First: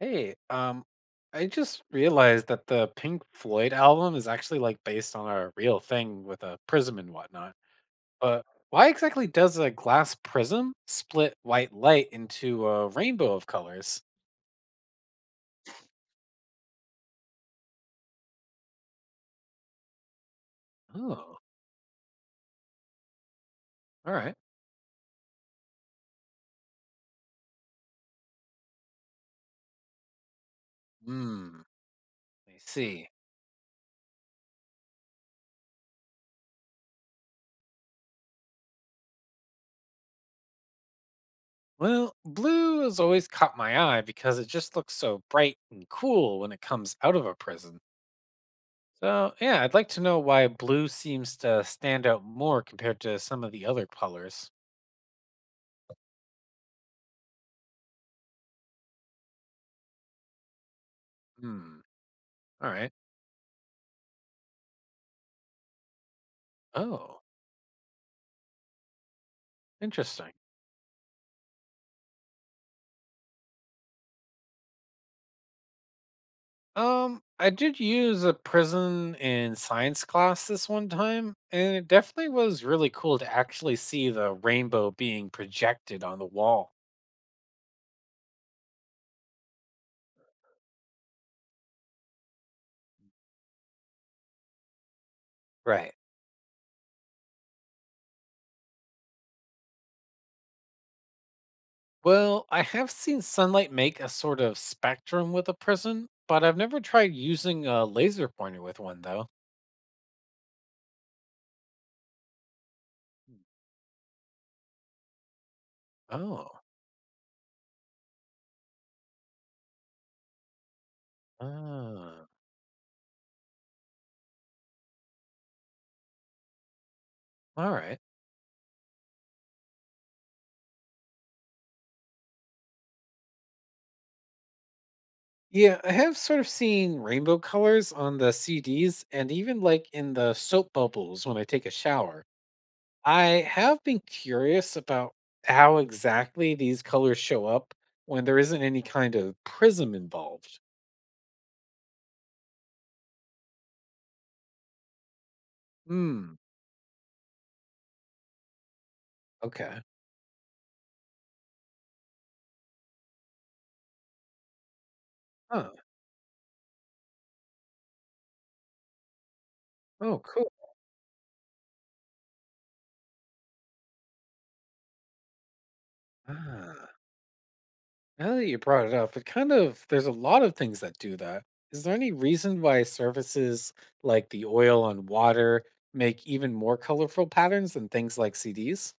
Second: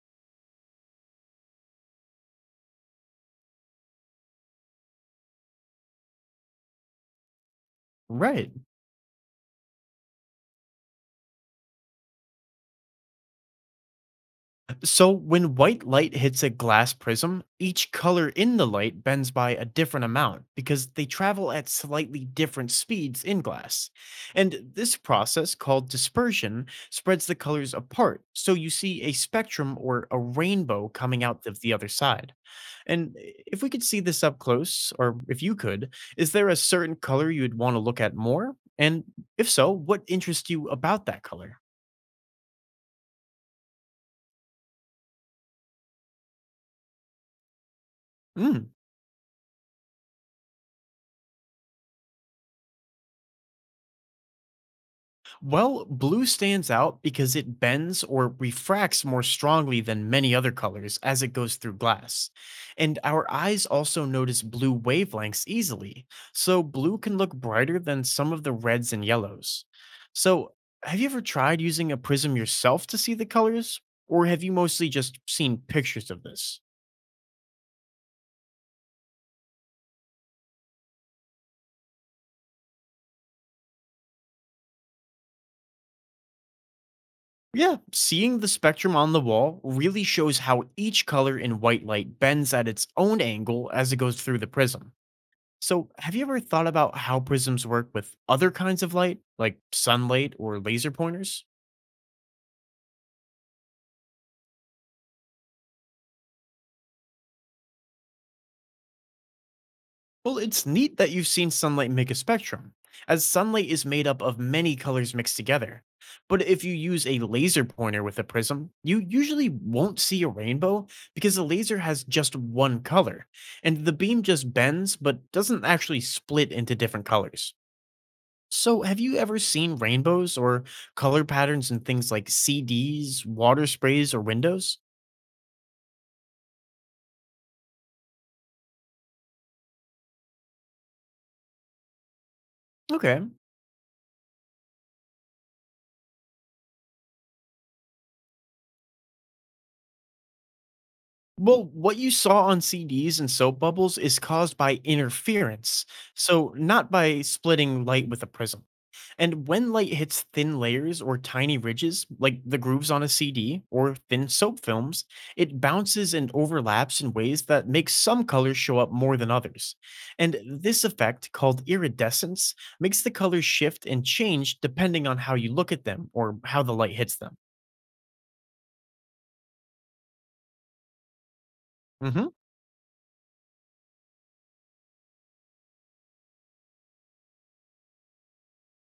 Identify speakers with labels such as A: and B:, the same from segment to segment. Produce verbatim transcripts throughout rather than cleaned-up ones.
A: Hey, um, I just realized that the Pink Floyd album is actually like based on a real thing with a prism and whatnot. But
B: Right.
A: why exactly does a glass prism split white light into a rainbow of colors?
B: So when white light hits a glass prism, each color in the light bends by a different amount because they
A: Oh,
B: travel at slightly different speeds in glass.
A: all right.
B: And this process, called dispersion, spreads the colors apart. So you see a spectrum or a rainbow coming out
A: Hmm,
B: of the other side.
A: I see.
B: And if we could see this up close, or if you could, is there a certain color you'd want to look at more? And if so, what interests you about that color?
A: Well, blue has always caught my eye because it just looks so bright and cool when it comes out of a prism.
B: Mm.
A: So, yeah, I'd like to know why blue seems to stand out more compared to some of the other colors.
B: Well, blue stands out because it bends or refracts more strongly than many other colors as it goes through
A: Hmm.
B: glass.
A: All right.
B: And our eyes also notice blue wavelengths easily, so blue can
A: Oh,
B: look brighter than some of the reds and yellows.
A: interesting.
B: So, have you ever tried using a prism yourself to see the colors? Or have you mostly just seen pictures of this?
A: Um, I did use a prism in science class this one time, and it definitely was really cool to actually see the rainbow being projected on the wall.
B: Yeah, seeing the spectrum on the wall really shows how each color in white light bends at its own angle as it goes through the prism. So,
A: Right.
B: have you ever thought about how prisms work with other kinds of light, like sunlight or laser pointers?
A: Well, I have seen sunlight make a sort of spectrum with a prism, but I've never tried using a laser pointer with one though.
B: Well, it's neat that you've seen sunlight make a spectrum, as sunlight is made up of many colors mixed together. But
A: Oh,
B: if you use a laser pointer with a prism, you usually won't see a rainbow because the laser has
A: ah,
B: just one color, and the beam just bends but doesn't actually split into different colors.
A: all right.
B: So, have you ever seen rainbows or color patterns in things like C Ds, water sprays, or windows?
A: Yeah, I have sort of seen rainbow colors on the C Ds and even like in the soap bubbles when I take a shower.
B: Okay.
A: I have been curious about how exactly these colors show up when there isn't any kind of prism involved.
B: Well, what you saw on C Ds and soap bubbles is caused by interference,
A: Hmm.
B: so not by splitting light with a prism. And when
A: Okay.
B: light hits thin layers or tiny ridges, like the grooves on a C D or thin soap films, it
A: Huh.
B: bounces and overlaps in ways that make some colors show up more than others.
A: Oh,
B: And
A: cool.
B: this effect, called iridescence, makes the colors shift and change depending on how you look at them or how the
A: Ah,
B: light hits them.
A: now that you brought it up, it kind of, there's a lot of things that do that. Is there any
B: Mhm.
A: reason why surfaces like the oil on water make even more colorful patterns than things like C Ds?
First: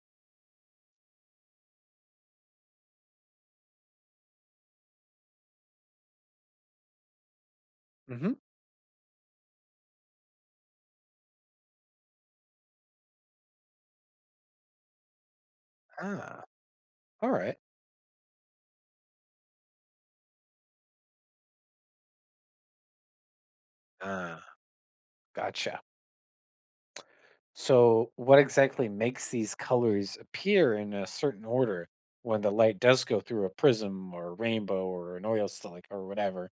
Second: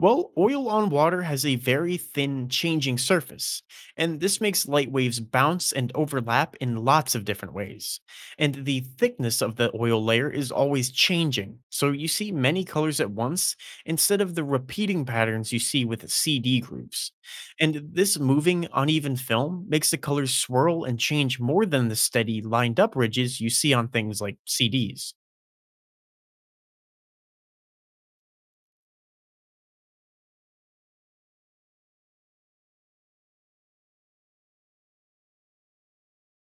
B: Well, oil on water has a very thin changing surface, and this makes light waves bounce and overlap in lots of different ways.
A: Mm-hmm.
B: And the thickness of the oil layer is always changing, so you see many colors at once instead of the repeating patterns you see with
A: Ah,
B: C D grooves.
A: all right.
B: And this moving, uneven film makes the colors swirl and change more than the steady, lined up ridges you see on things like
A: Ah,
B: C Ds.
A: gotcha. So, what exactly makes these colors appear in a certain order when the light does go through a prism or a rainbow or an oil slick or whatever?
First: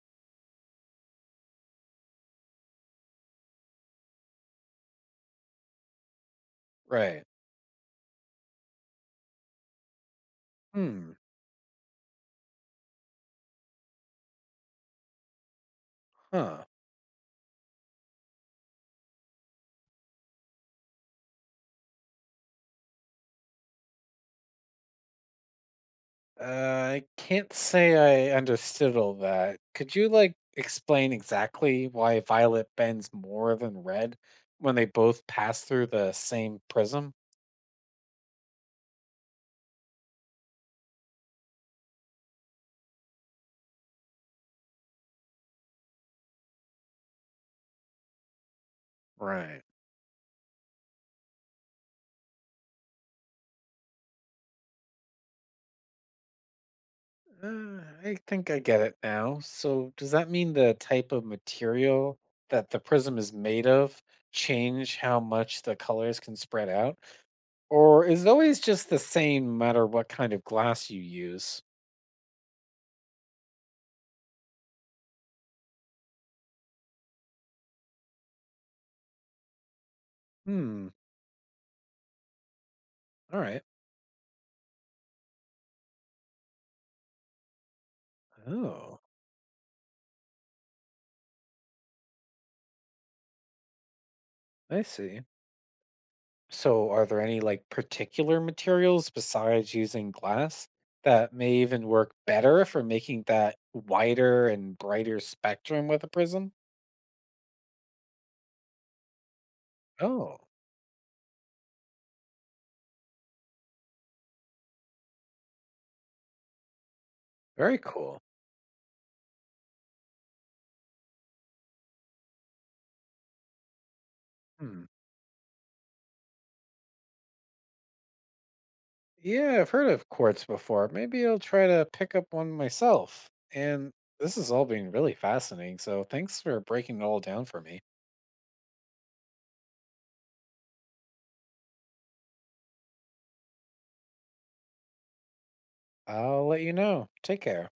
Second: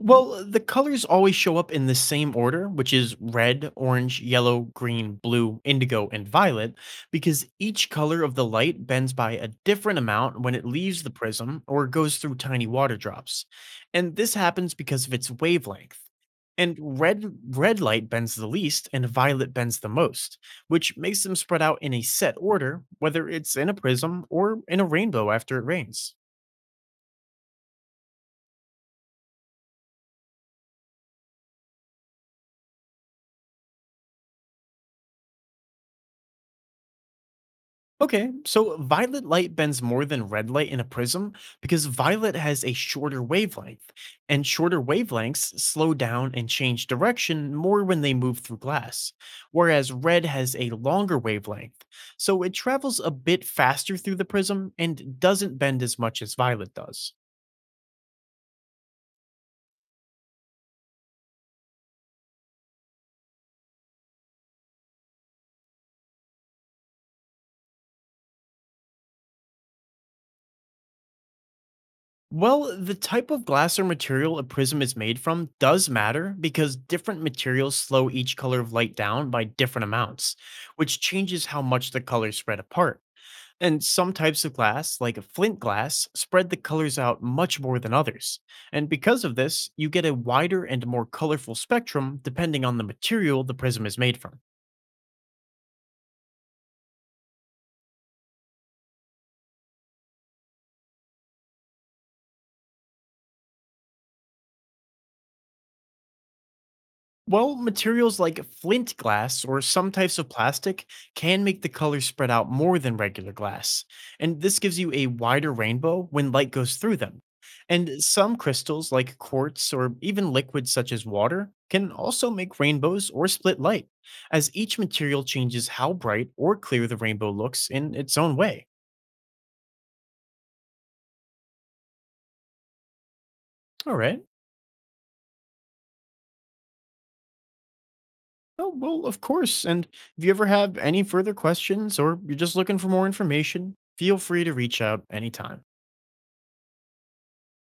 B: Well, the colors always show up in the same order, which is red, orange, yellow, green, blue, indigo, and violet,
A: Right.
B: because each color of the light bends by a different amount when it leaves the
A: Hmm.
B: prism or goes through tiny water drops. And this happens because of its wavelength.
A: Huh.
B: And red red light bends the least and violet bends the most, which makes them spread out in a set order, whether it's in a prism or in a rainbow after it rains.
A: Uh, I can't say I understood all that. Could you like explain exactly why violet bends more than red when they both pass through the same prism?
B: Okay, so violet light bends more than red light in a prism because violet has a shorter wavelength, and shorter wavelengths slow down and change direction more when they move through glass,
A: Right.
B: whereas red has a longer wavelength, so it travels a bit faster through the prism and doesn't bend as much as violet does.
A: Uh, I think I get it now. So, does that mean the type of material that the prism is made of change how much the colors can spread out? Or is it always just the same no matter what kind of glass you use?
B: Well, the type of glass or material a prism is made from does matter because different materials slow each color of light down by different amounts,
A: Hmm.
B: which changes how much the colors spread apart.
A: All right.
B: And some types of glass, like a flint glass, spread the colors out much more than others. And
A: Oh,
B: because of this, you get a wider and more colorful spectrum depending on the material the prism is made from.
A: I see. So, are there any like particular materials besides using glass that may even work better for making that wider and brighter spectrum with a prism?
B: Well, materials like flint glass or some types of
A: Oh,
B: plastic can make the colors spread out more than regular glass, and this gives you a wider rainbow when light goes through them.
A: very
B: And
A: cool.
B: some crystals, like quartz or even liquids such as water, can also make rainbows or split light, as each
A: Hmm.
B: material changes how bright or clear the rainbow looks in its own way.
A: Yeah, I've heard of quartz before. Maybe I'll try to pick up one myself. And
B: All right.
A: this has all been really fascinating. So thanks for breaking it all down for me.
B: Oh, well, of course. And if you ever have any further questions or you're just looking for more information, feel free to reach out anytime.
A: I'll let you know. Take care.